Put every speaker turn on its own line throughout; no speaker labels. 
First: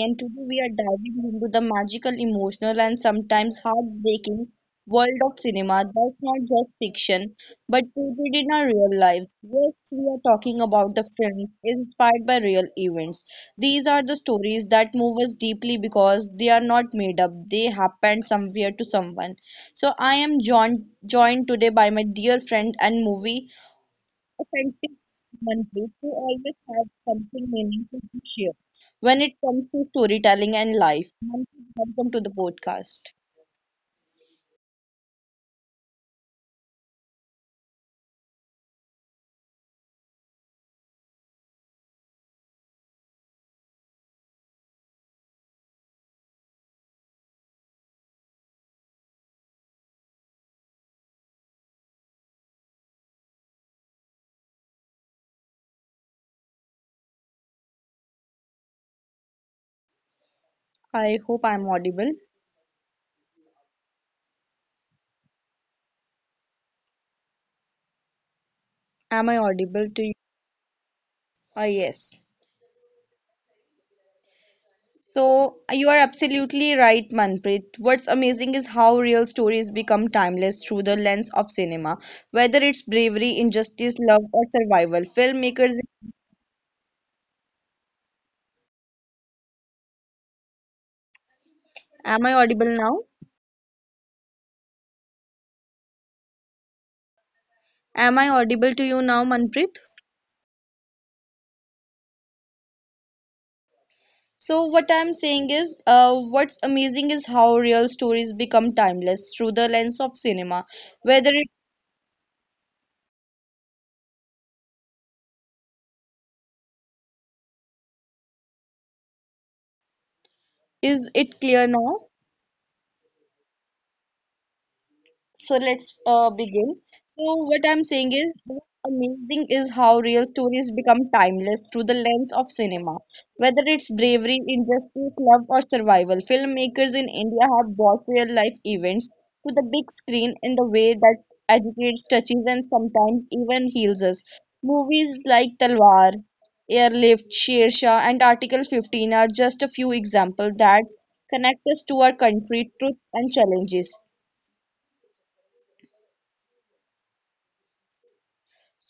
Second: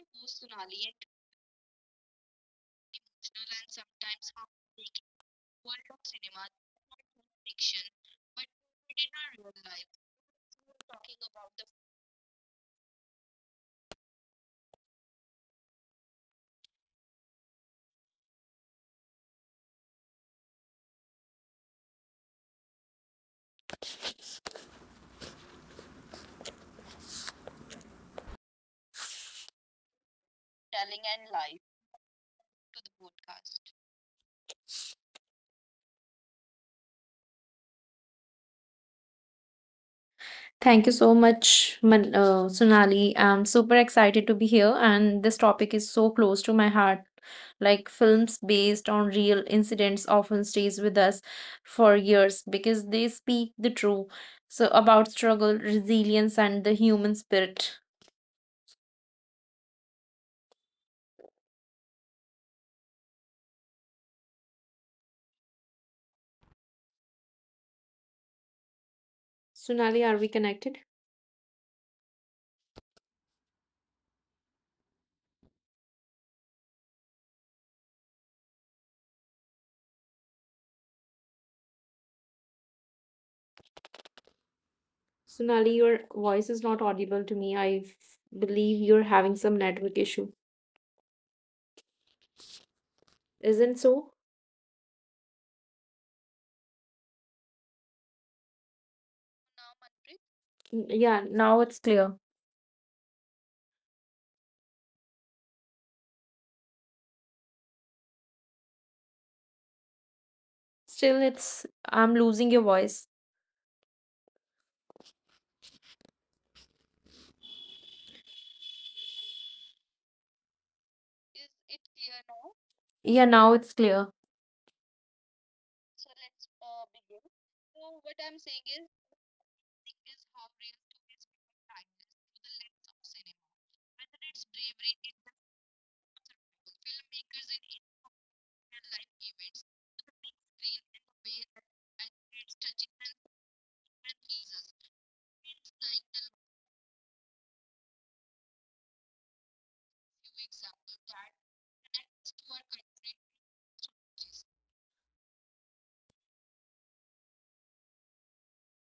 and today we are diving into the magical, emotional and sometimes heartbreaking world of cinema that's not just fiction but rooted in our real lives. Yes, we are talking about the films inspired by real events. These are the stories that move us deeply because they are not made up. They happened somewhere to someone. So I am joined today by my dear friend and movie authentic Manpreet, you always have something meaningful to share when it comes to storytelling and life. Manpreet, welcome to the podcast.
Thank you so much, Sonali. I'm super excited to be here, and this topic is so close to my heart. Like films based on real incidents often stays with us for years because they speak the truth. So about struggle, resilience, and the human spirit.
I hope I'm audible. Am I audible to
Sunali,
you?
are we connected?
Ah, yes. So you are absolutely right, Manpreet. What's amazing is how real stories become timeless through the lens of cinema, whether it's bravery, injustice, love, or survival.
Sunali,
Filmmakers,
your voice is not audible to me. Believe you're having some network issue.
am I audible now?
Isn't so?
Am I audible to you now, Manpreet?
Yeah, now it's clear.
So what I'm saying is, what's amazing is how real stories become timeless through the lens of cinema.
Still,
Whether it
it's I'm losing your voice.
is it clear now?
Yeah, now it's clear.
So let's begin. So what I'm saying is, what's amazing is how real stories become timeless through the lens of cinema. Whether it's bravery, injustice, love, or survival, filmmakers in India have brought real life events to the big screen in the way that educates, touches, and sometimes even heals us. Movies like Talwar, Airlift, Sher Shah, and Article 15 are just a few examples that connect us to our country, truth, and challenges.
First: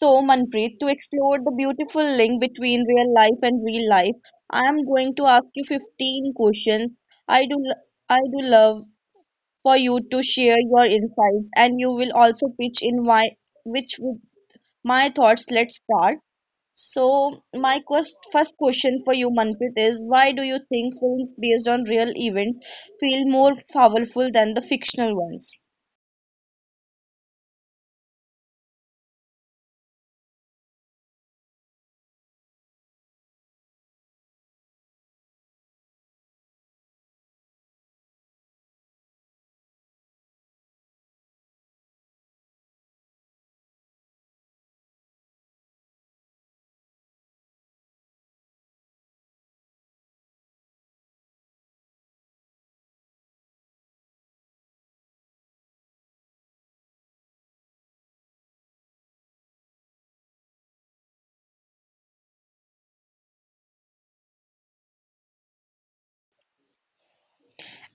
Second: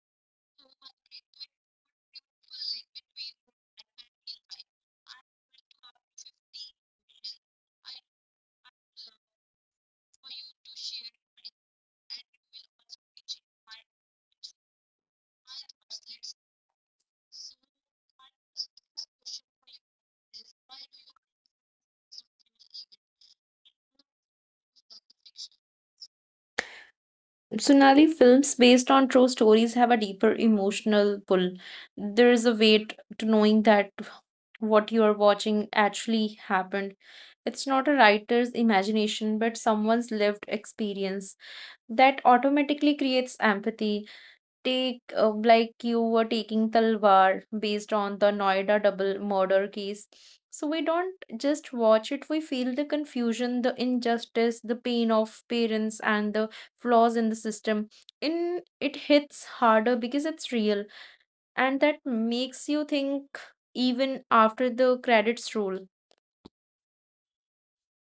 So, Manpreet, to explore the beautiful link between real life and real life, I am going to ask you 15 questions. I do, l- I do love for you to share your insights, and you will also pitch in why, which with my thoughts. Let's start. So, first question for you, Manpreet, is why do you think films based on real events feel more powerful than the fictional ones?
Sunali, films based on true stories have a deeper emotional pull. There is a weight to knowing that what you are watching actually happened. It's not a writer's imagination, but someone's lived experience. That automatically creates empathy. Take like you were taking Talwar based on the Noida double murder case. So we don't just watch it, we feel the confusion, the injustice, the pain of parents, and the flaws in the system. In it hits harder because it's real, and that makes you think even after the credits roll.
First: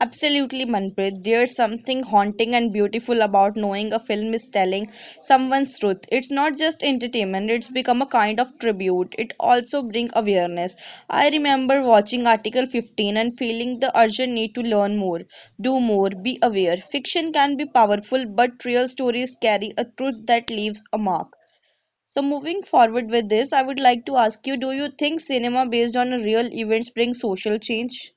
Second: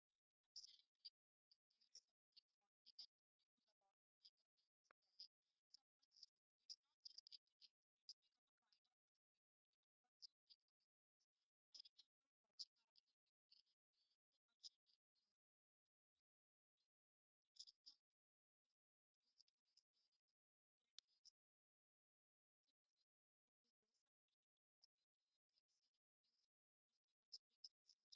Absolutely, Manpreet. There's something haunting and beautiful about knowing a film is telling someone's truth. It's not just entertainment, it's become a kind of tribute. It also brings awareness. I remember watching Article 15 and feeling the urgent need to learn more, do more, be aware. Fiction can be powerful, but real stories carry a truth that leaves a mark. So, moving forward with this, I would like to ask you, do you think cinema based on real events brings social change?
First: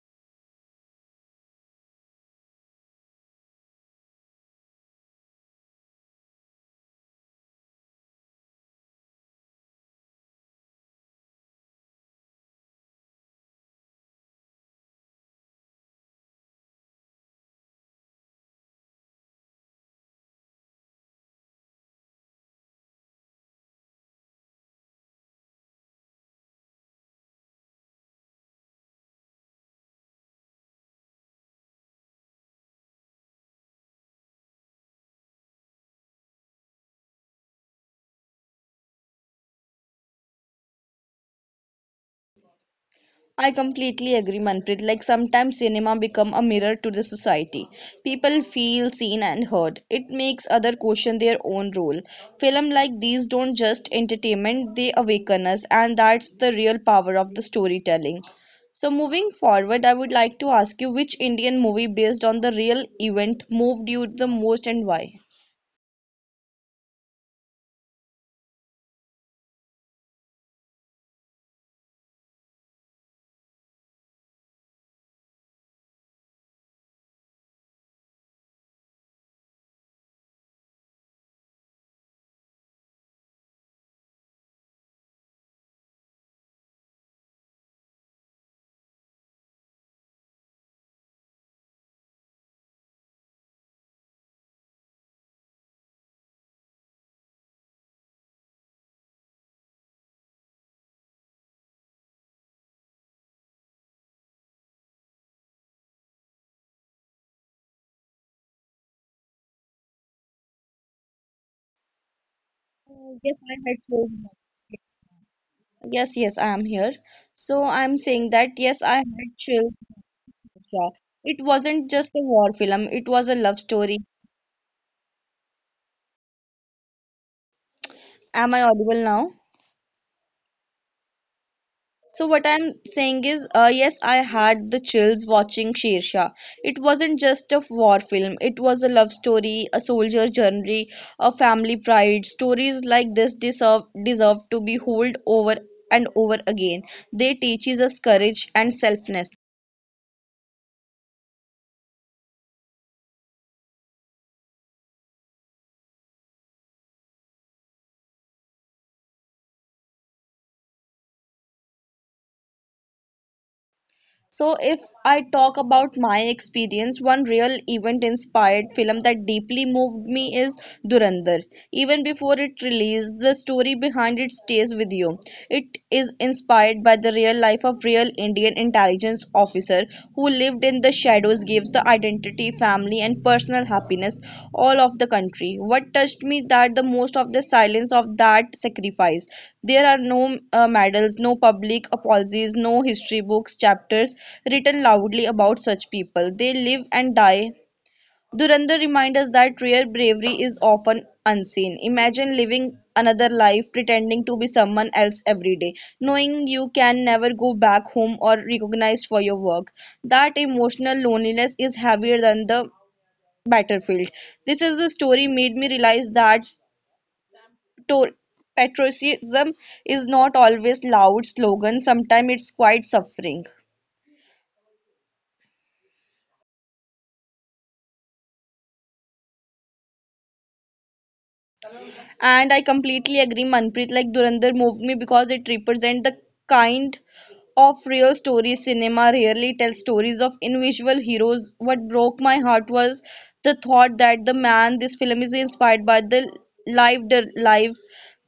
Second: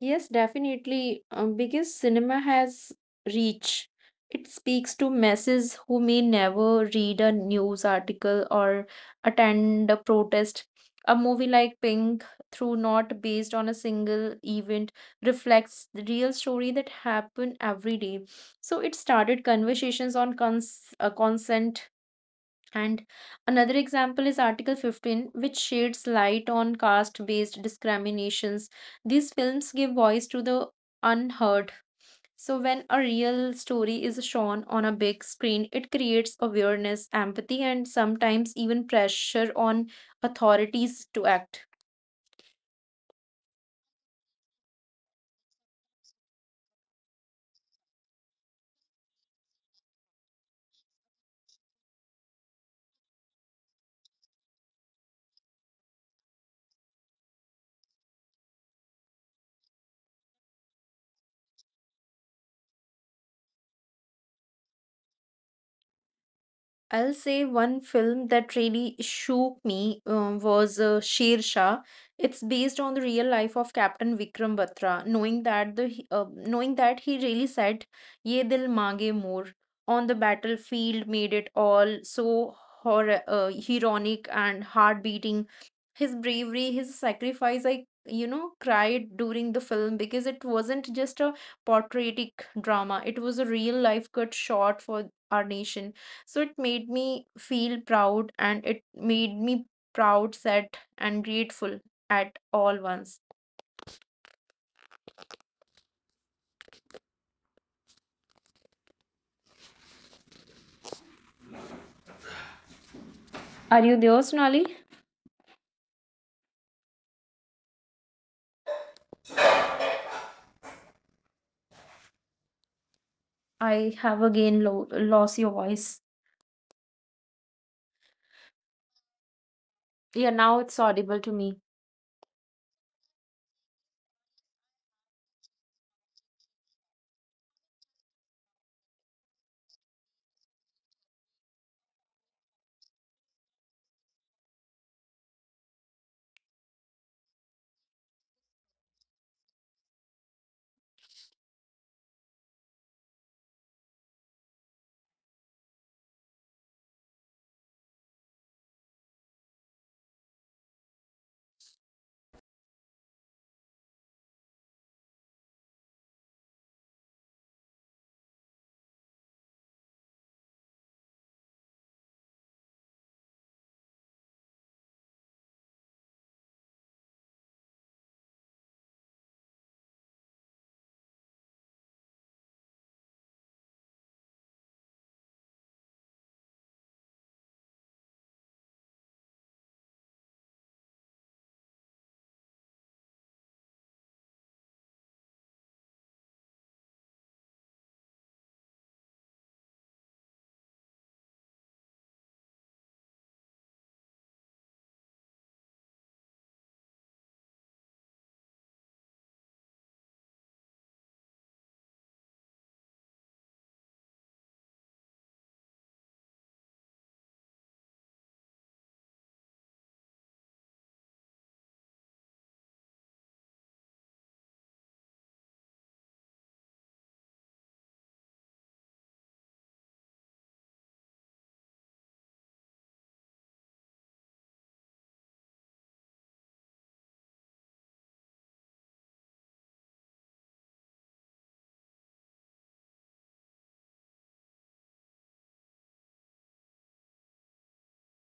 Yes, definitely. Because cinema has reach. It speaks to masses who may never read a news article or attend a protest. A movie like Pink, through not based on a single event, reflects the real story that happen every day. So it started conversations on consent, and another example is Article 15, which sheds light on caste based discriminations. These films give voice to the unheard. So, when a real story is shown on a big screen, it creates awareness, empathy, and sometimes even pressure on authorities to act.
I completely agree, Manpreet. Like sometimes cinema become a mirror to the society. People feel seen and heard. It makes other question their own role. Film like these don't just entertainment, they awaken us, and that's the real power of the storytelling. So moving forward, I would like to ask you, which Indian movie based on the real event moved you the most and why?
I'll say one film that really shook me was Sher Shah. It's based on the real life of Captain Vikram Batra. Knowing that knowing that he really said "Ye dil mange more" on the battlefield made it all so heroic and heart beating. His bravery, his sacrifice. I cried during the film because it wasn't just a portraitic drama. It was a real life cut shot for our nation, so it made me feel proud, and it made me proud, sad, and grateful at all once.
Yes, I
Are
had
you there,
chosen.
Sonali?
Yes, yes, I am here. So I'm saying that yes, I had chills. Sure. It wasn't just a war film, it was a love
I
story.
have again lost your voice.
Am I audible now?
Yeah, now it's audible to me.
So, what I'm saying is, yes, I had the chills watching Shersha. It wasn't just a war film, it was a love story, a soldier journey, a family pride. Stories like this deserve to be told over and over again. They teaches us courage and selfness. So, if I talk about my experience, one real event inspired film that deeply moved me is Durandar. Even before it released, the story behind it stays with you. It is inspired by the real life of real Indian intelligence officer who lived in the shadows gives the identity, family and personal happiness all of the country. What touched me that the most of the silence of that sacrifice. There are no medals, no public apologies, no history books chapters written loudly about such people. They live and die. Durandar reminds us that rare bravery is often unseen. Imagine living another life pretending to be someone else every day, knowing you can never go back home or recognized for your work. That emotional loneliness is heavier than the battlefield. This is the story made me realize that Pator- patriotism is not always loud slogan. Sometimes it's quiet suffering. And I completely agree, Manpreet. Like Durandar moved me because it represents the kind of real story cinema rarely tells stories of individual heroes. What broke my heart was the thought that the man this film is inspired by the lived life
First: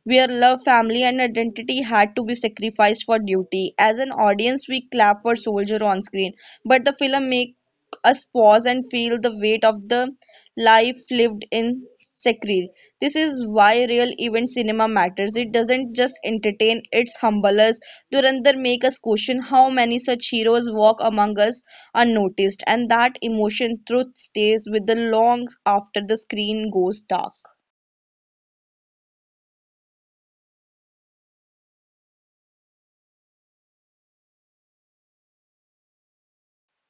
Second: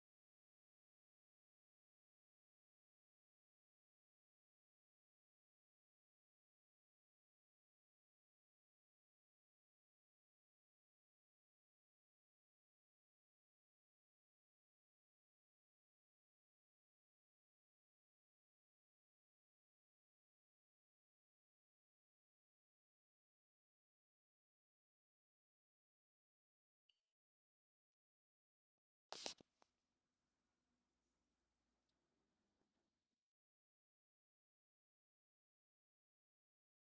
where love, family, and identity had to be sacrificed for duty. As an audience, we clap for soldier on screen, but the film makes us pause and feel the weight of the life lived in secret. This is why real event cinema matters. It doesn't just entertain, it's humbles us. Durandar make us question how many such heroes walk among us unnoticed, and that emotion truth stays with the long after the screen goes dark.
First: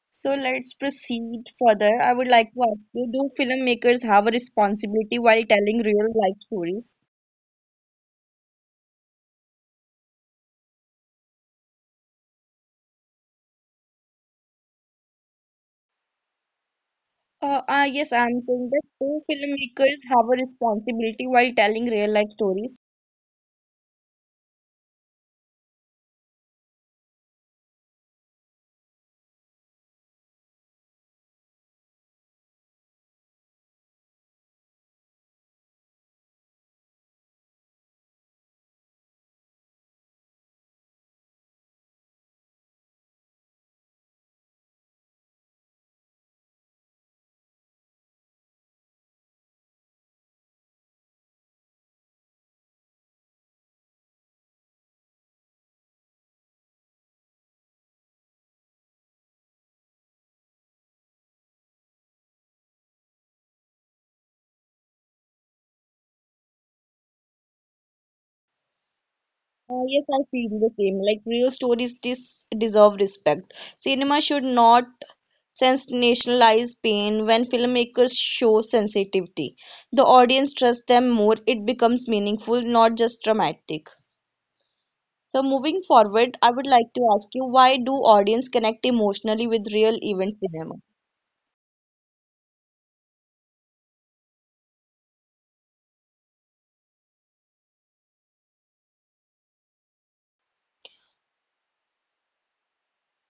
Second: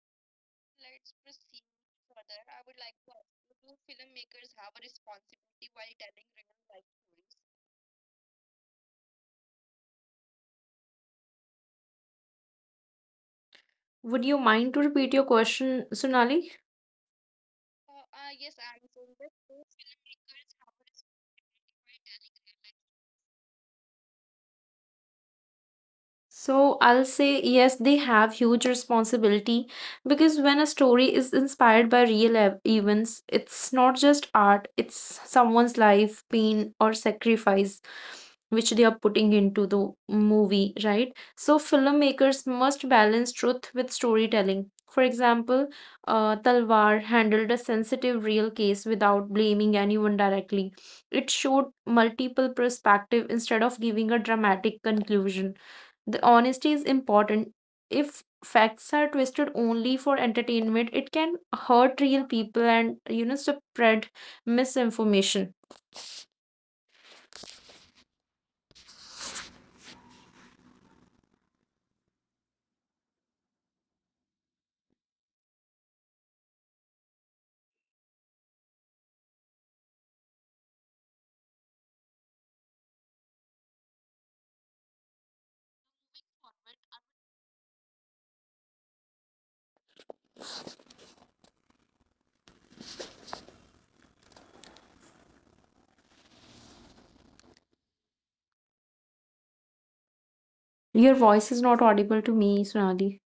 So let's proceed further. I would like to ask you, do filmmakers have a responsibility while telling real life stories?
Would you mind to repeat your question, Sunali?
Yes, I'm saying that, do filmmakers have a responsibility while telling real life stories?
So I'll say yes, they have huge responsibility because when a story is inspired by real events, it's not just art, it's someone's life, pain, or sacrifice which they are putting into the movie, right? So filmmakers must balance truth with storytelling. For example, Talwar handled a sensitive real case without blaming anyone directly. It showed multiple perspective instead of giving a dramatic conclusion. The honesty is important. If facts are twisted only for entertainment, it can hurt real people and spread misinformation.
Yes, I feel the same. Like real stories dis deserve respect. Cinema should not sensationalize pain. When filmmakers show sensitivity, the audience trusts them more. It becomes meaningful, not just dramatic. So, moving forward, I would like to ask you, why do audience connect emotionally with real event cinema?
Your voice is not audible to me, Sonali.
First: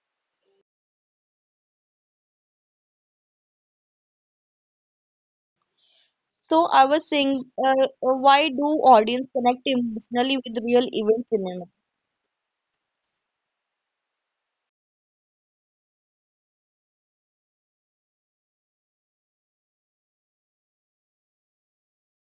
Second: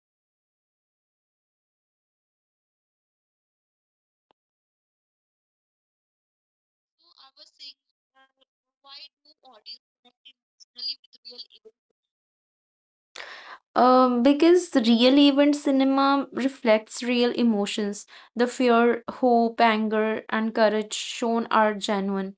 So, I was saying, uh, why do audience connect emotionally with real event cinema?
Because real event cinema reflects real emotions. The fear, hope, anger, and courage shown are genuine.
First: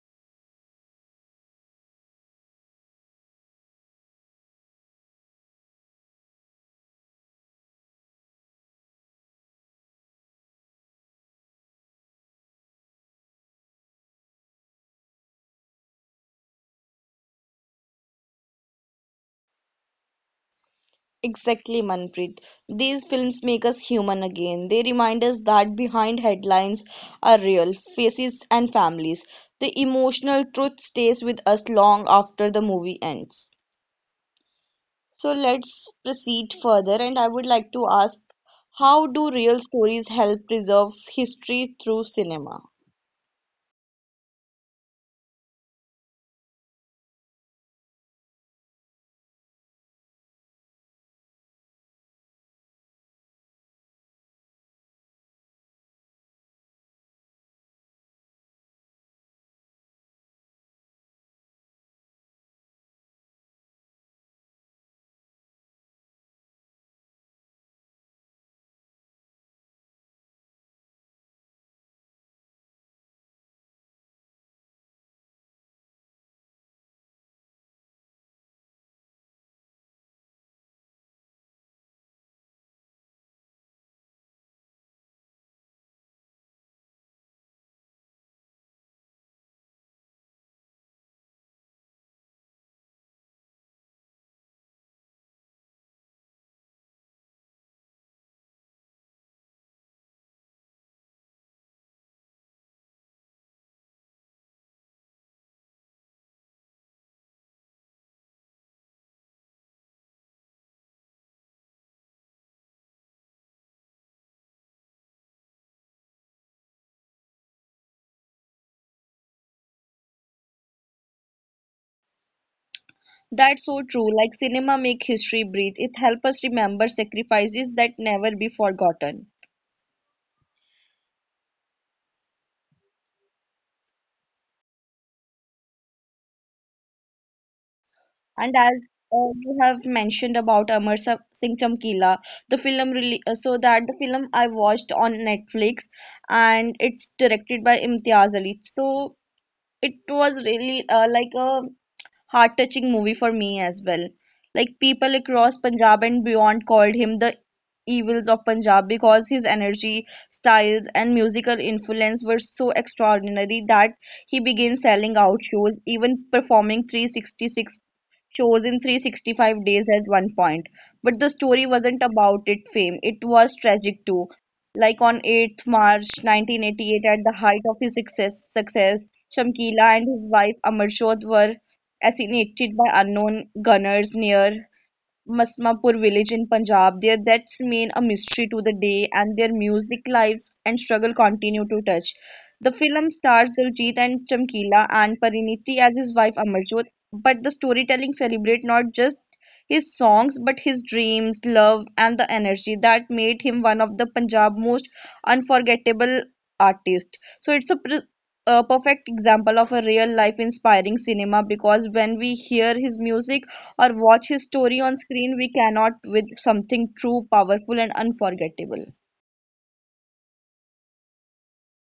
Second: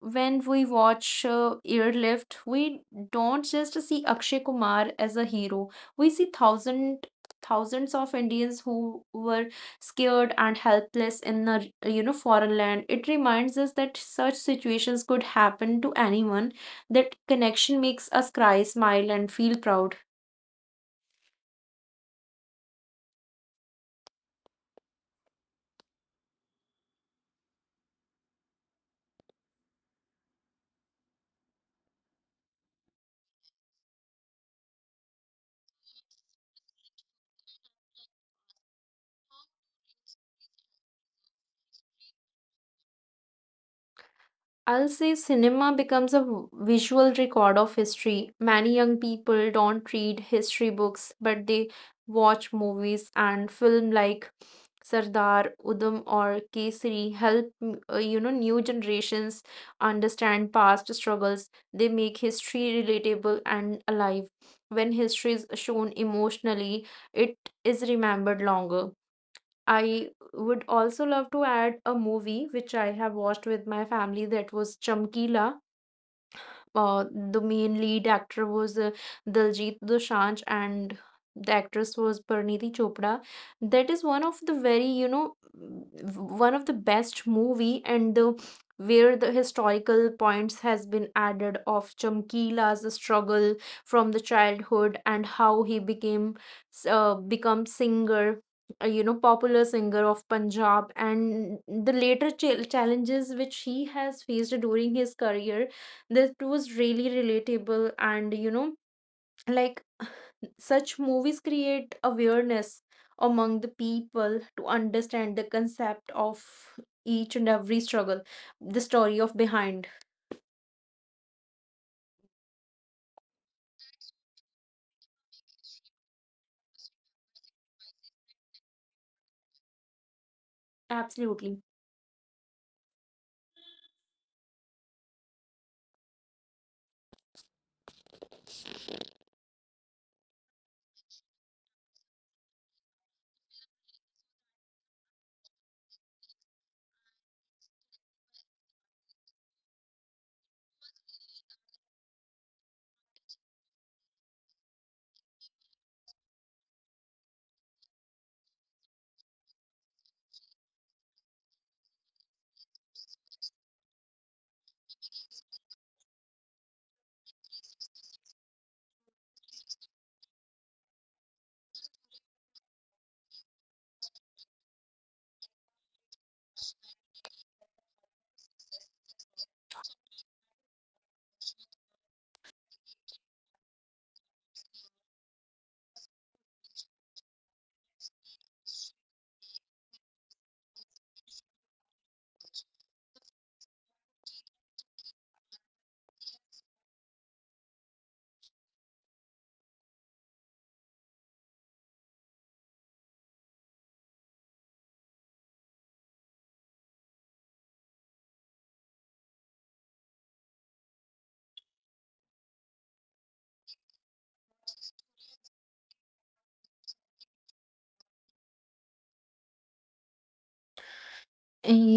When we watch Airlift, we don't just see Akshay Kumar as a hero. We see thousands of Indians who were scared and helpless in a foreign land. It reminds us that such situations could happen to anyone. That connection makes us cry, smile, and feel proud.
Exactly, Manpreet. These films make us human again. They remind us that behind headlines are real faces and families. The emotional truth stays with us long after the movie ends. So let's proceed further, and I would like to ask, how do real stories help preserve history through cinema?
I'll say cinema becomes a visual record of history. Many young people don't read history books, but they watch movies and film like Sardar, Udham, or Kesari help new generations understand past struggles. They make history relatable and alive. When history is shown emotionally, it is remembered longer. I would also love to add a movie which I have watched with my family. That was Chamkila. uh, the main lead actor was Daljit Dosanjh, and the actress was Parniti Chopra. That is one of the very, one of the best movie, and the where the historical points has been added of Chamkila's struggle from the childhood and how he became become singer, popular singer of Punjab, and the later challenges which he has faced during his career. That was really relatable, and like such movies create awareness among the people to understand the concept of each and every struggle, the story of behind.
That's so true. Like cinema make history breathe. It helps us remember sacrifices that never be forgotten.
Absolutely,
And as you have mentioned about Singh Chamkila, the film really so that the film I watched on Netflix, and it's directed by Imtiaz Ali. So it was really like a heart-touching movie for me as well. Like people across Punjab and beyond called him the evils of Punjab because his energy, styles, and musical influence were so extraordinary that he began selling out shows, even performing 366 shows in 365 days at one point. But the story wasn't about it fame. It was tragic too. Like on 8th March 1988 at the height of his success, Shamkila and his wife Amarjot were assassinated by unknown gunners near Masmapur village in Punjab. Their deaths remain a mystery to the day, and their music lives and struggle continue to touch. The film stars Diljit and Chamkila and Pariniti as his wife Amarjot, but the storytelling celebrates not just his songs but his dreams, love, and the energy that made him one of the Punjab's most unforgettable artists. So it's a perfect example of a real life inspiring cinema because when we hear his music or watch his story on screen, we cannot with something true, powerful, and unforgettable.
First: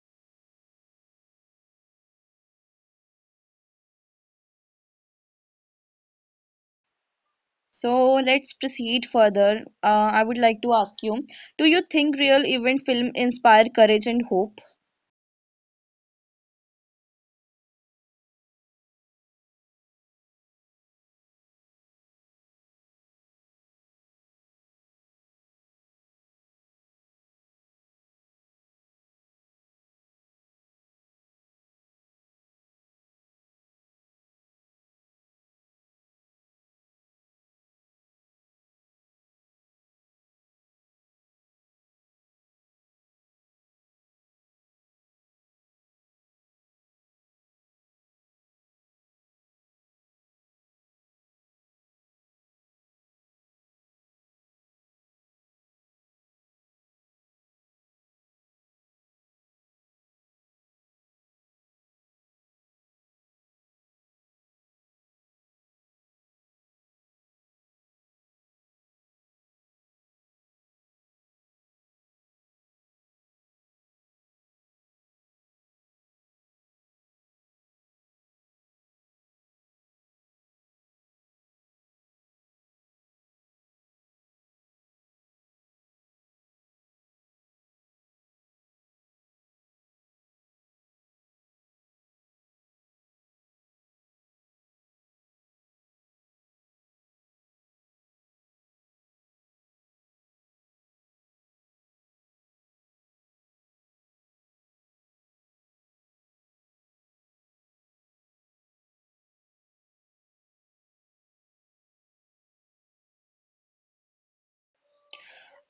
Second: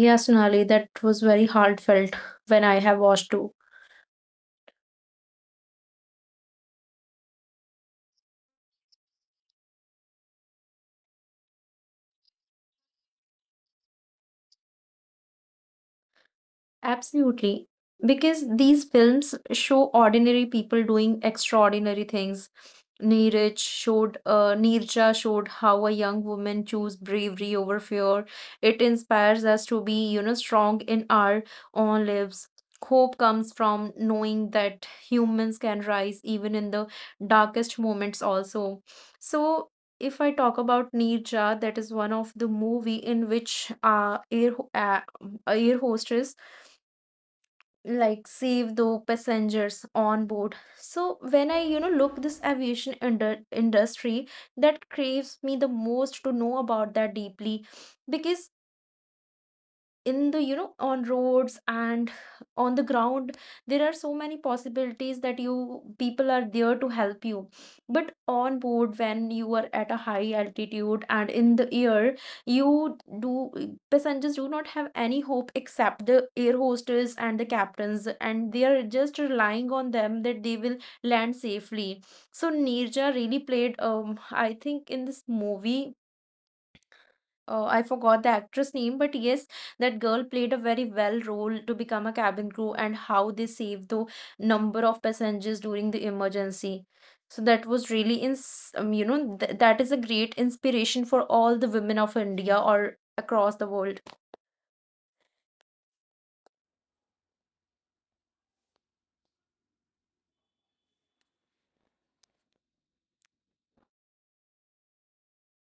yes, Sonali. That was very heartfelt when I have watched.
So let's proceed further. I would like to ask you, do you think real event film inspire courage and hope?
Absolutely. Because these films show ordinary people doing extraordinary things. Neerja showed how a young woman chose bravery over fear. It inspires us to be, strong in our own lives. Hope comes from knowing that humans can rise even in the darkest moments also. So if I talk about Neerja, that is one of the movie in which air hostess like save the passengers on board. So when I look this industry, that craves me the most to know about that deeply. Because in the on roads and on the ground, there are so many possibilities that you people are there to help you. But on board, when you are at a high altitude and in the air, you do passengers do not have any hope except the air hostess and the captains, and they are just relying on them that they will land safely. So Nirja really played I think, in this movie. Oh, I forgot the actress name, but yes, that girl played a very well role to become a cabin crew and how they saved the number of passengers during the emergency. So that was really ins you know, th that is a great inspiration for all the women of India or across the world.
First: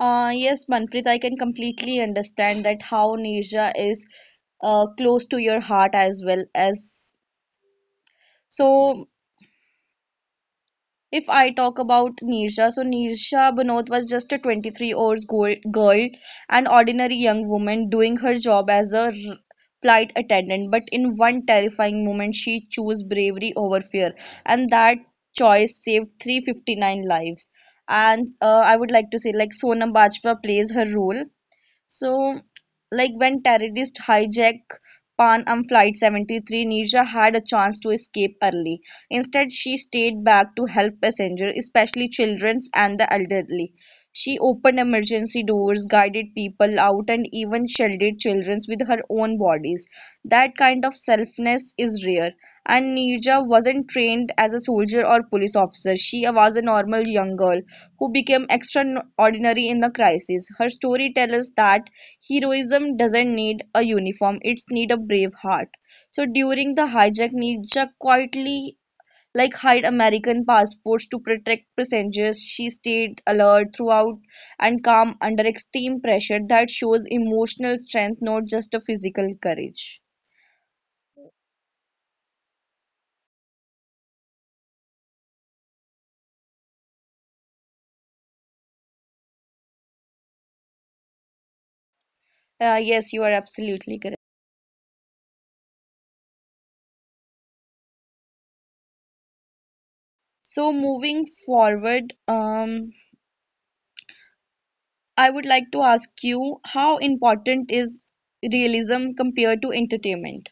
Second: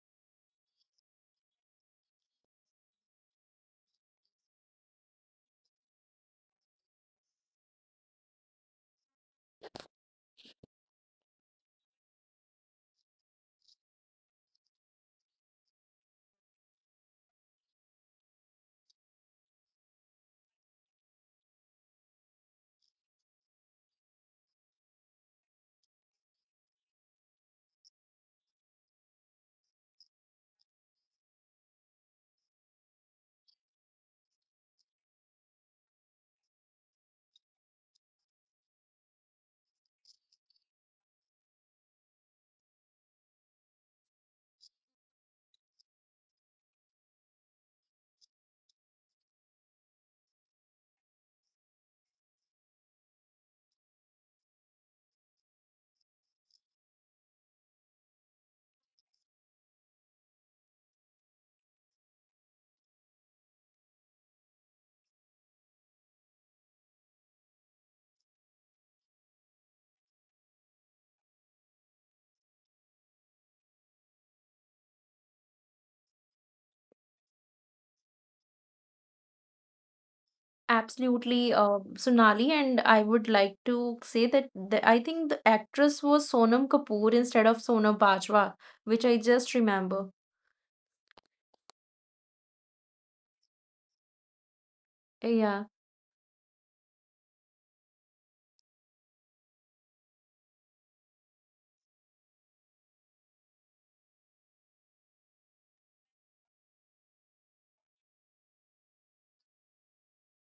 Yes, Manpreet, I can completely understand that how Nisha is close to your heart as well as so if I talk about Neersha, so Neersha Banot was just a 23 girl, an ordinary young woman doing her job as a flight attendant. But in one terrifying moment, she chose bravery over fear, and that choice saved 359 lives. And I would like to say, like Sonam Bajwa plays her role so, like when terrorists hijacked Pan Am Flight 73, Nisha had a chance to escape early. Instead, she stayed back to help passengers, especially children and the elderly. She opened emergency doors, guided people out, and even shielded children with her own bodies. That kind of selflessness is rare. And Nisha wasn't trained as a soldier or police officer. She was a normal young girl who became extraordinary in the crisis. Her story tells us that heroism doesn't need a uniform, it's need a brave heart. So during the hijack, Nisha quietly like hide American passports to protect passengers. She stayed alert throughout and calm under extreme pressure that shows emotional strength, not just a physical courage.
Absolutely, Sonali, and I would like to say that I think the actress was Sonam Kapoor instead of Sonam Bajwa, which I just remember.
Yes, you are absolutely correct.
Yeah.
So, moving forward, I would like to ask you, how important is realism compared to entertainment?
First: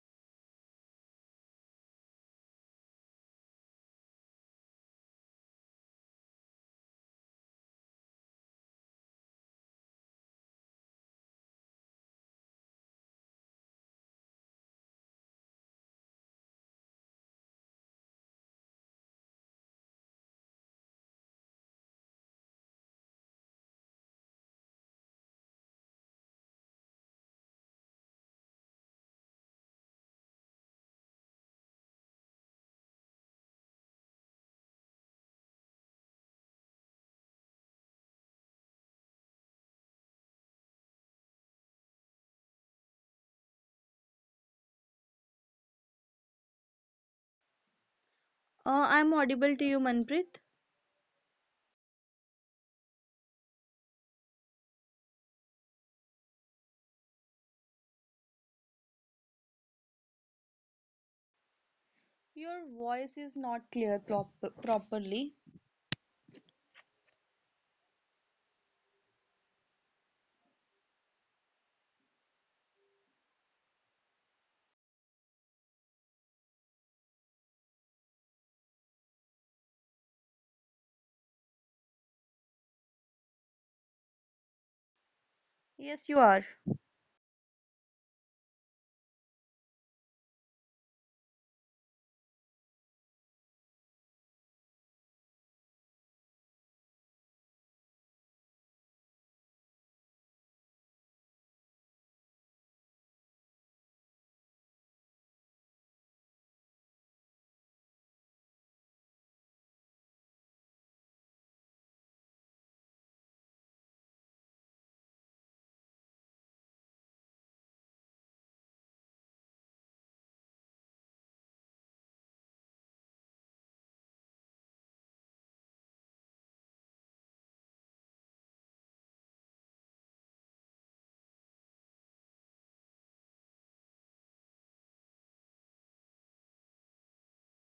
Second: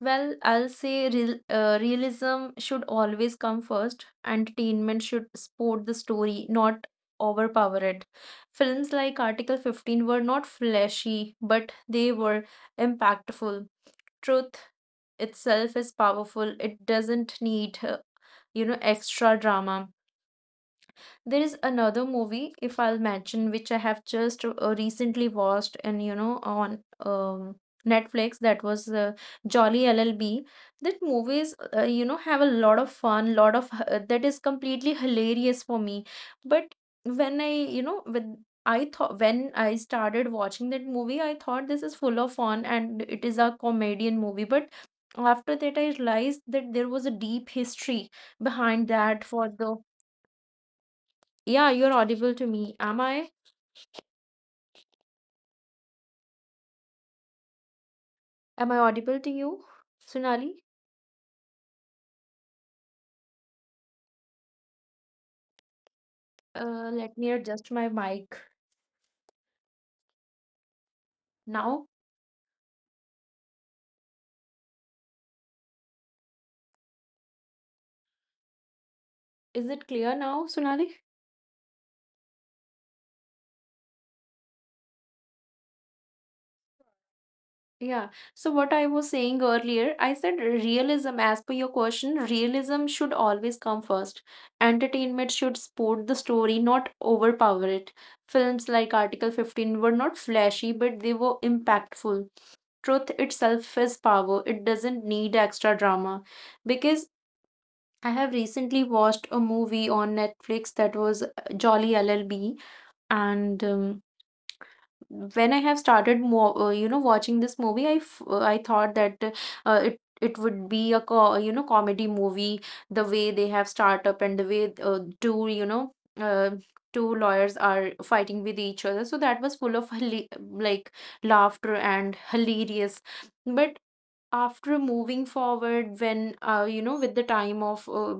Well, I'll say realism should always come first. Entertainment should support the story, not overpower it. Films like Article 15 were not flashy, but they were impactful. Truth itself is powerful. It doesn't need, extra drama. There is another movie if I'll mention which I have just recently watched, and you know on Netflix, that was Jolly LLB. That movies have a lot of fun, that is completely hilarious for me. But when I you know when when I started watching that movie, I thought this is full of fun and it is a comedian movie. But after that, I realized that there was a deep history behind that
I'm
for
audible
the,
to you, Manpreet.
yeah, you're audible to me. Am I? Am I audible to you, Sunali?
Your voice is not clear properly.
Let me adjust my mic now. Is it clear now, Sunali?
Yes, you are.
Yeah. So what I was saying earlier, I said realism, as per your question, realism should always come first. Entertainment should support the story, not overpower it. Films like Article 15 were not flashy, but they were impactful. Truth itself is power. It doesn't need extra drama. Because I have recently watched a movie on Netflix that was Jolly LLB, and when I have started, watching this movie, I thought that uh, it it would be a co you know comedy movie. The way they have startup, and the way two you know uh, two lawyers are fighting with each other, so that was full of like laughter and hilarious. But after moving forward, when with the time of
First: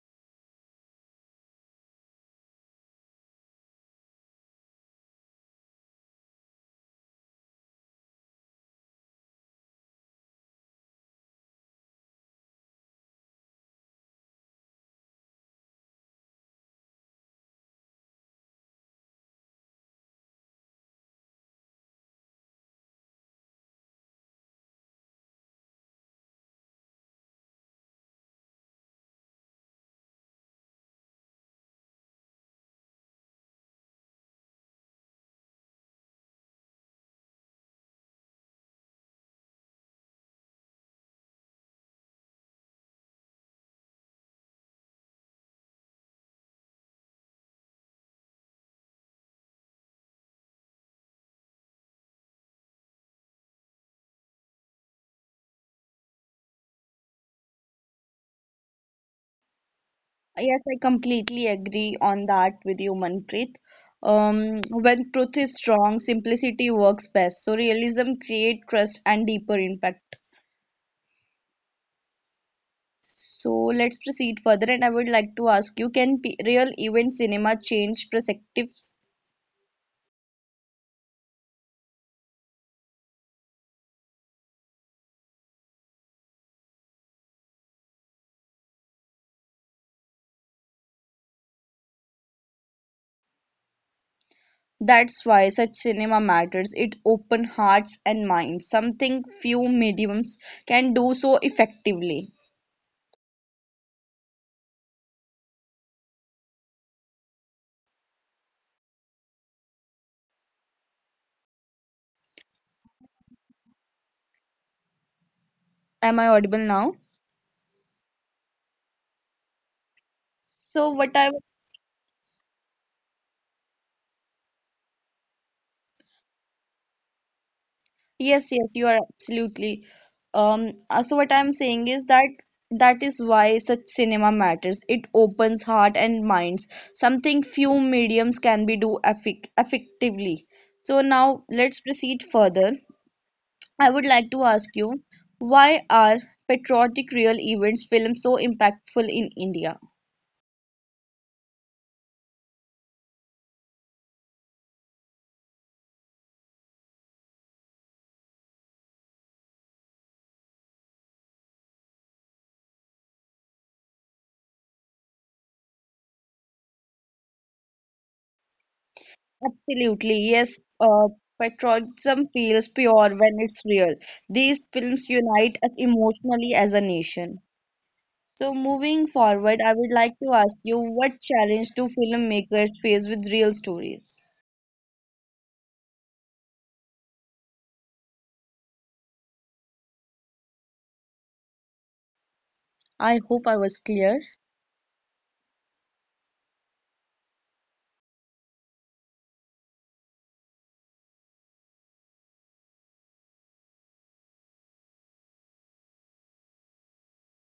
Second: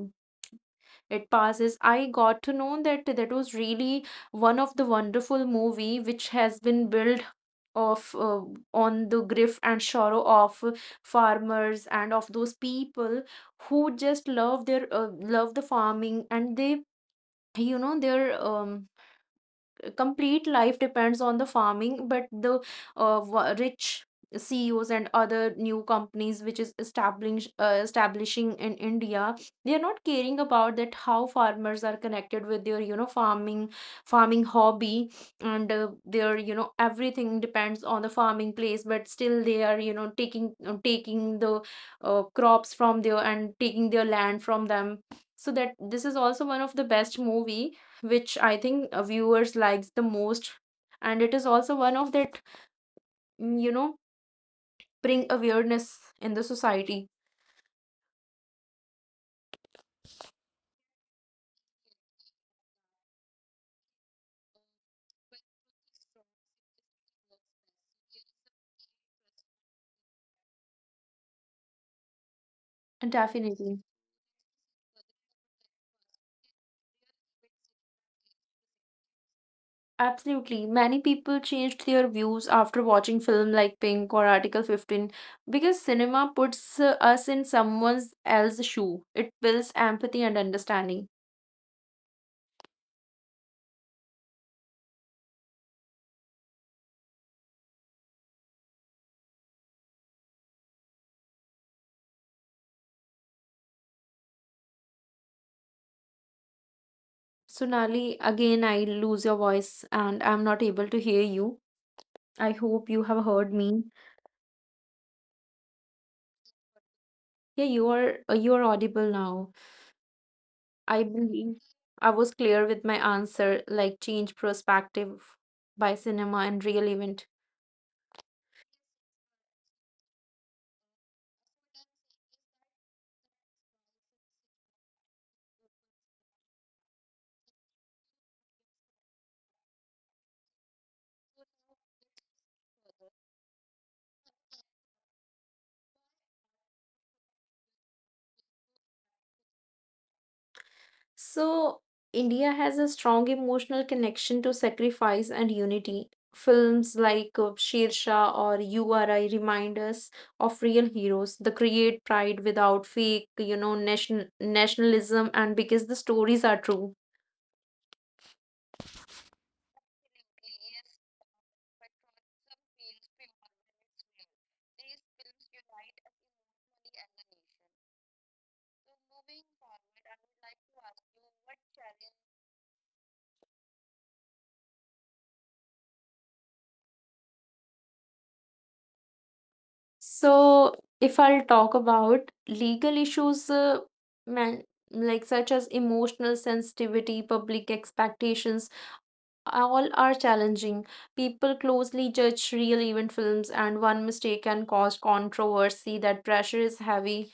it passes, I got to know that that was really one of the wonderful movie which has been built of on the grief and sorrow of farmers and of those people who just love their love the farming, and they their um complete life depends on the farming. But the rich CEOs and other new companies which is establishing in India, they are not caring about that how farmers are connected with their farming hobby, and their everything depends on the farming place. But still they are taking the crops from there and taking their land from them. So that this is also one of the best movie which I think viewers likes the most, and it is also one of that mm, you know bring awareness in the society.
Yes, I completely agree on that with you, Manpreet. When truth is strong, simplicity works best. So realism create trust and deeper impact.
And
So
definitely,
let's proceed further, and I would like to ask you, can real event cinema change perspectives?
absolutely, many people changed their views after watching film like Pink or Article 15 because cinema puts us in someone else's shoe. It builds empathy and understanding.
That's why such cinema matters. It opens hearts and minds, something few mediums can do so effectively.
So Nali, again I lose your voice and I'm not able to hear you. I hope you have heard me.
Am I audible now?
Yeah, you are audible now.
So, what
I
I
believe I was clear with my answer, like change perspective by cinema and real event.
yes, yes, you are absolutely. So what I'm saying is that that is why such cinema matters. It opens heart and minds, something few mediums can be do effic effectively. So now let's proceed further. I would like to ask you, why are patriotic real events films so impactful in India?
So, India has a strong emotional connection to sacrifice and unity. Films like Sher Shah or URI remind us of real heroes. They create pride without fake, nationalism, and because the stories are true.
Absolutely, yes. Patriotism feels pure when it's real. These films unite us emotionally as a nation. So, moving forward, I would like to ask you, what challenge do filmmakers face with real stories?
So, if I'll talk about legal
I hope I
issues,
was clear.
man, like such as emotional sensitivity, public expectations, all are challenging. People closely judge real event films, and one mistake can cause controversy. That pressure is heavy.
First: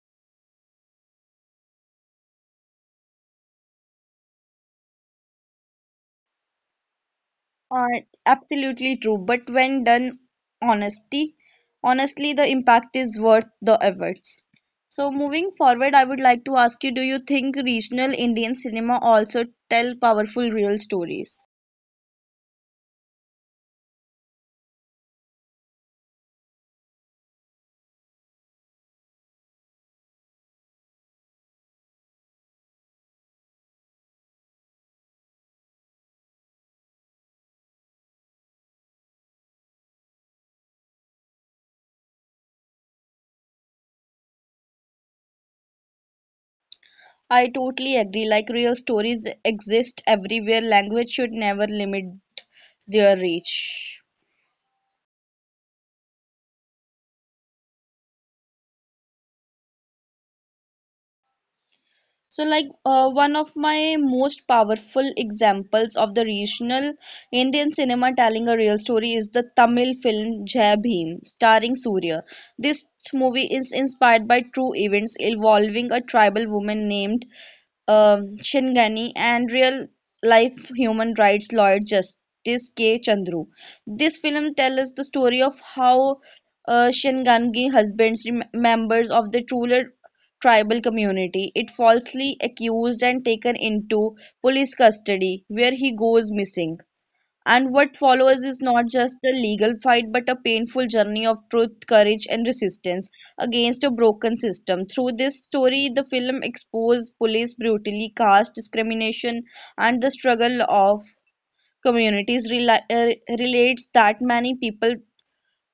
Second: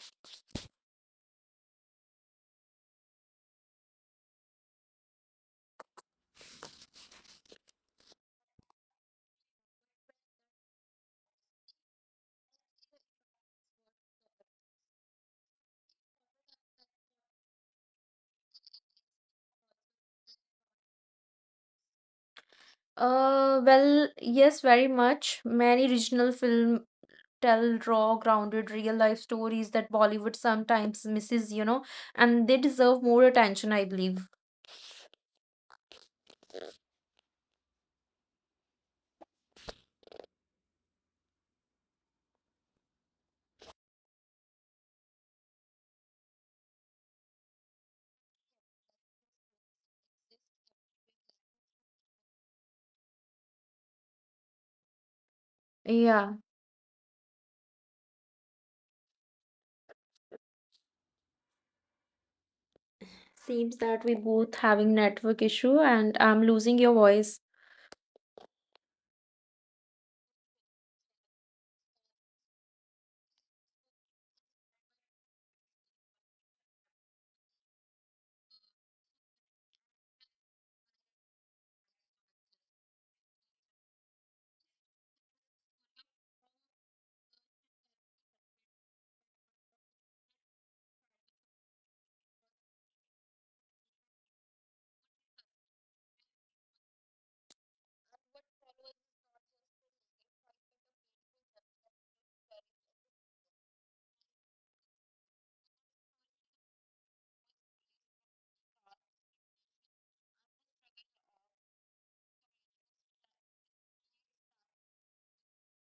Are absolutely true, but when done honesty, honestly, the impact is worth the efforts. So, moving forward, I would like to ask you, do you think regional Indian cinema also tell powerful real stories?
Well, yes, very much. Many regional film tell raw, grounded, real life stories that Bollywood sometimes misses, and they deserve more attention, I believe.
I totally agree. Like, real stories exist everywhere, language should never limit their reach.
Yeah.
So, like one of
Seems
my
that we
most
both having
powerful
network issue,
examples
and
of the
I'm losing your
regional
voice.
Indian cinema telling a real story is the Tamil film Jai Bhim, starring Surya. This movie is inspired by true events involving a tribal woman named Shingani, and real-life human rights lawyer Justice K. Chandru. This film tells the story of how Shingangi husbands members of the ruler tribal community. It falsely accused and taken into police custody, where he goes missing. And what follows is not just a legal fight, but a painful journey of truth, courage, and resistance against a broken system. Through this story, the film exposed police brutality, caste discrimination, and the struggle of communities relates that many people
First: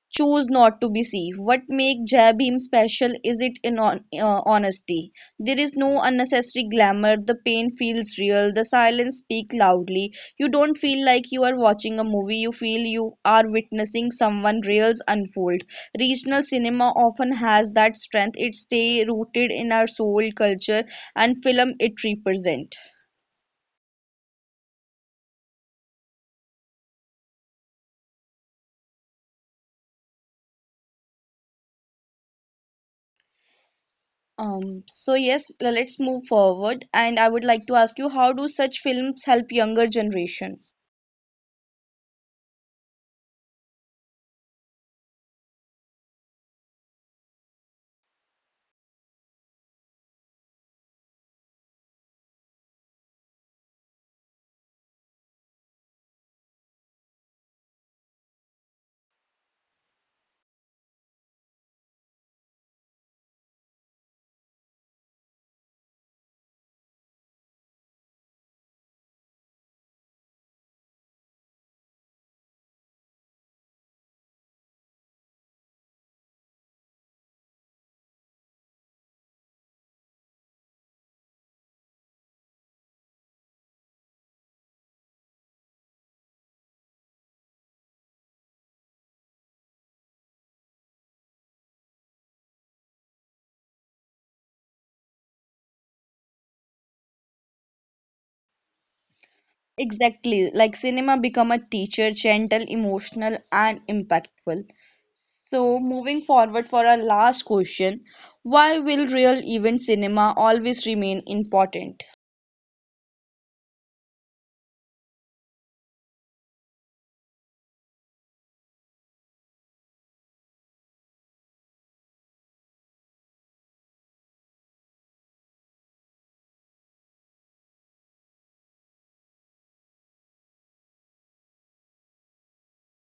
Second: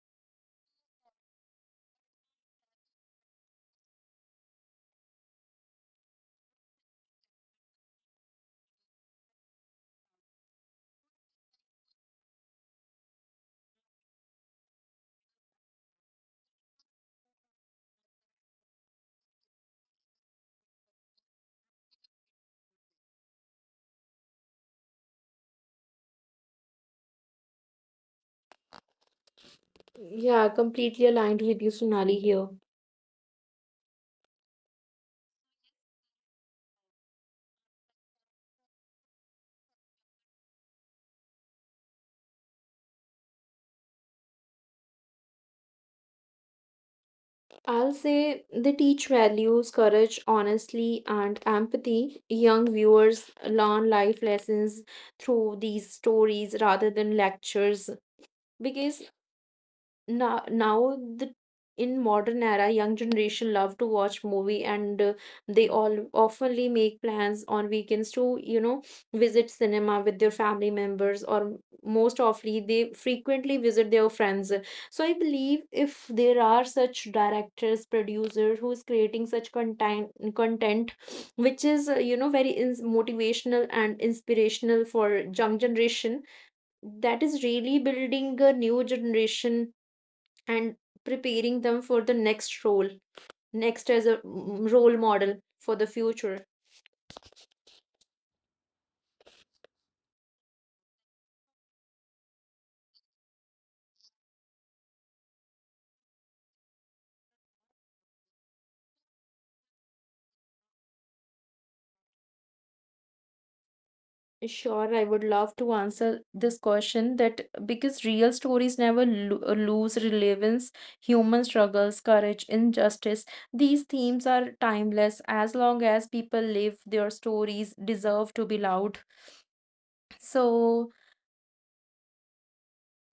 choose not to be see what make jab him special is it in on, honesty. There is no unnecessary glamour, the pain feels real, the silence speak loudly. You don't feel like you are watching a movie, you feel you are witnessing someone reals unfold. Regional cinema often has that strength, it stay rooted in our soul culture and film it represent.
Yeah, completely aligned with you, Sonali, here.
So yes, let's move forward, and I would like to ask you, how do such films help younger generation?
I'll say they teach values, courage, honesty, and empathy. Young viewers learn life lessons through these stories rather than lectures. Because now the in modern era, young generation love to watch movie, and they all oftenly make plans on weekends to visit cinema with their family members, or most oftenly they frequently visit their friends. So I believe if there are such directors, producers who is creating such content which is very ins motivational and inspirational for young generation, that is really building a new generation and preparing them for the next role, next as a role model for the future.
Exactly, like cinema become a teacher, gentle, emotional, and impactful. So, moving forward for our last question, why will real event cinema always remain important?
Sure, I would love to answer this question that because real stories never lose relevance. Human struggles, courage, injustice, these themes are timeless. As long as people live, their stories deserve to be loud. So,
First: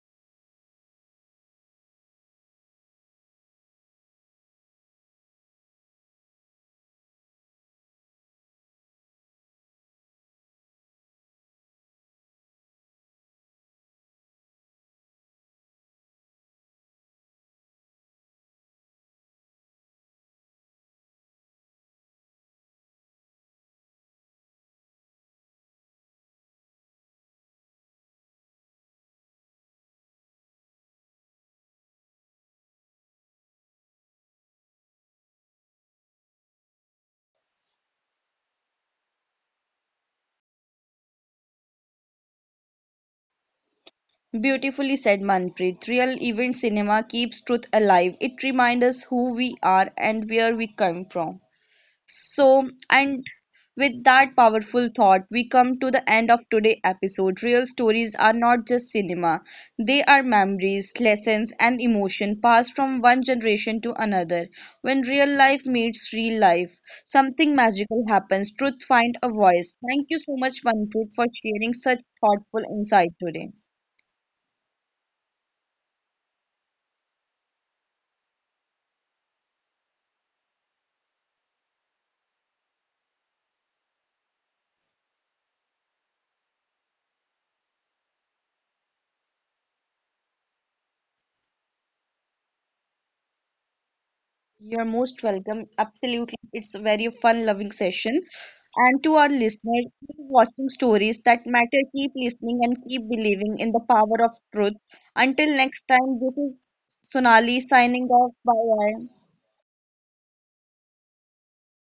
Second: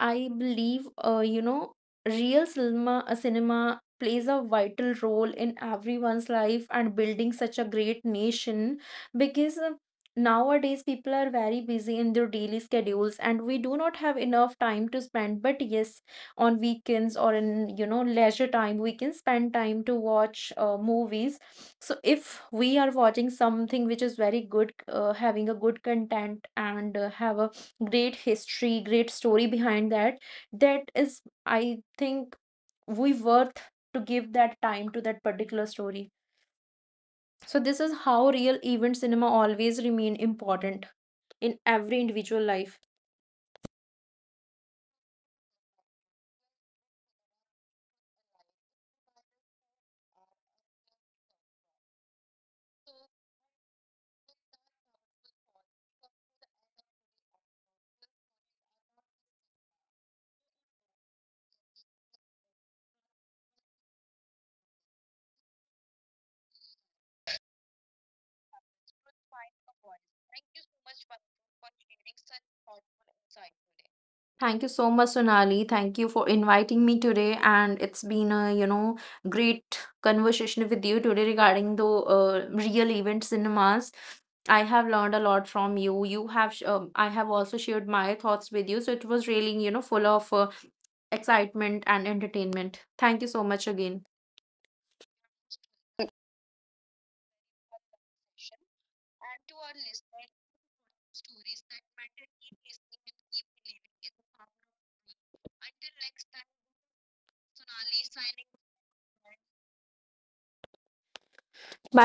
I believe, cinema plays a vital role in everyone's life and building such a great nation. Because nowadays people are very busy in their daily schedules, and we do not have enough time to spend. But yes, on weekends or in, leisure time, we can spend time to watch movies. So if we are watching something which is very good, having a good content, and have a great history, great story behind that, that is, I think, we worth to give that time to that particular story. So this is how real event cinema always remain important in every individual life.
Beautifully said, Manpreet. Real event cinema keeps truth alive. It reminds us who we are and where we come from. So, and with that powerful thought, we come to the end of today's episode. Real stories are not just cinema, they are memories, lessons, and emotion passed from one generation to another. When real life meets real life, something magical happens. Truth finds a voice. Thank you so much, Manjit, for sharing such thoughtful insight today.
Thank you so much, Sonali. Thank you for inviting me today, and it's been a great conversation with you today regarding the real event cinemas. I have learned a lot from you. I have also shared my thoughts with you, so it was really full of excitement and entertainment. Thank you so much again.
You're most welcome. Absolutely. It's a very fun loving session. And to our listeners, keep watching stories that matter, keep listening, and keep believing in the power of truth. Until next time, this is Sonali signing off. Bye bye.
Bye,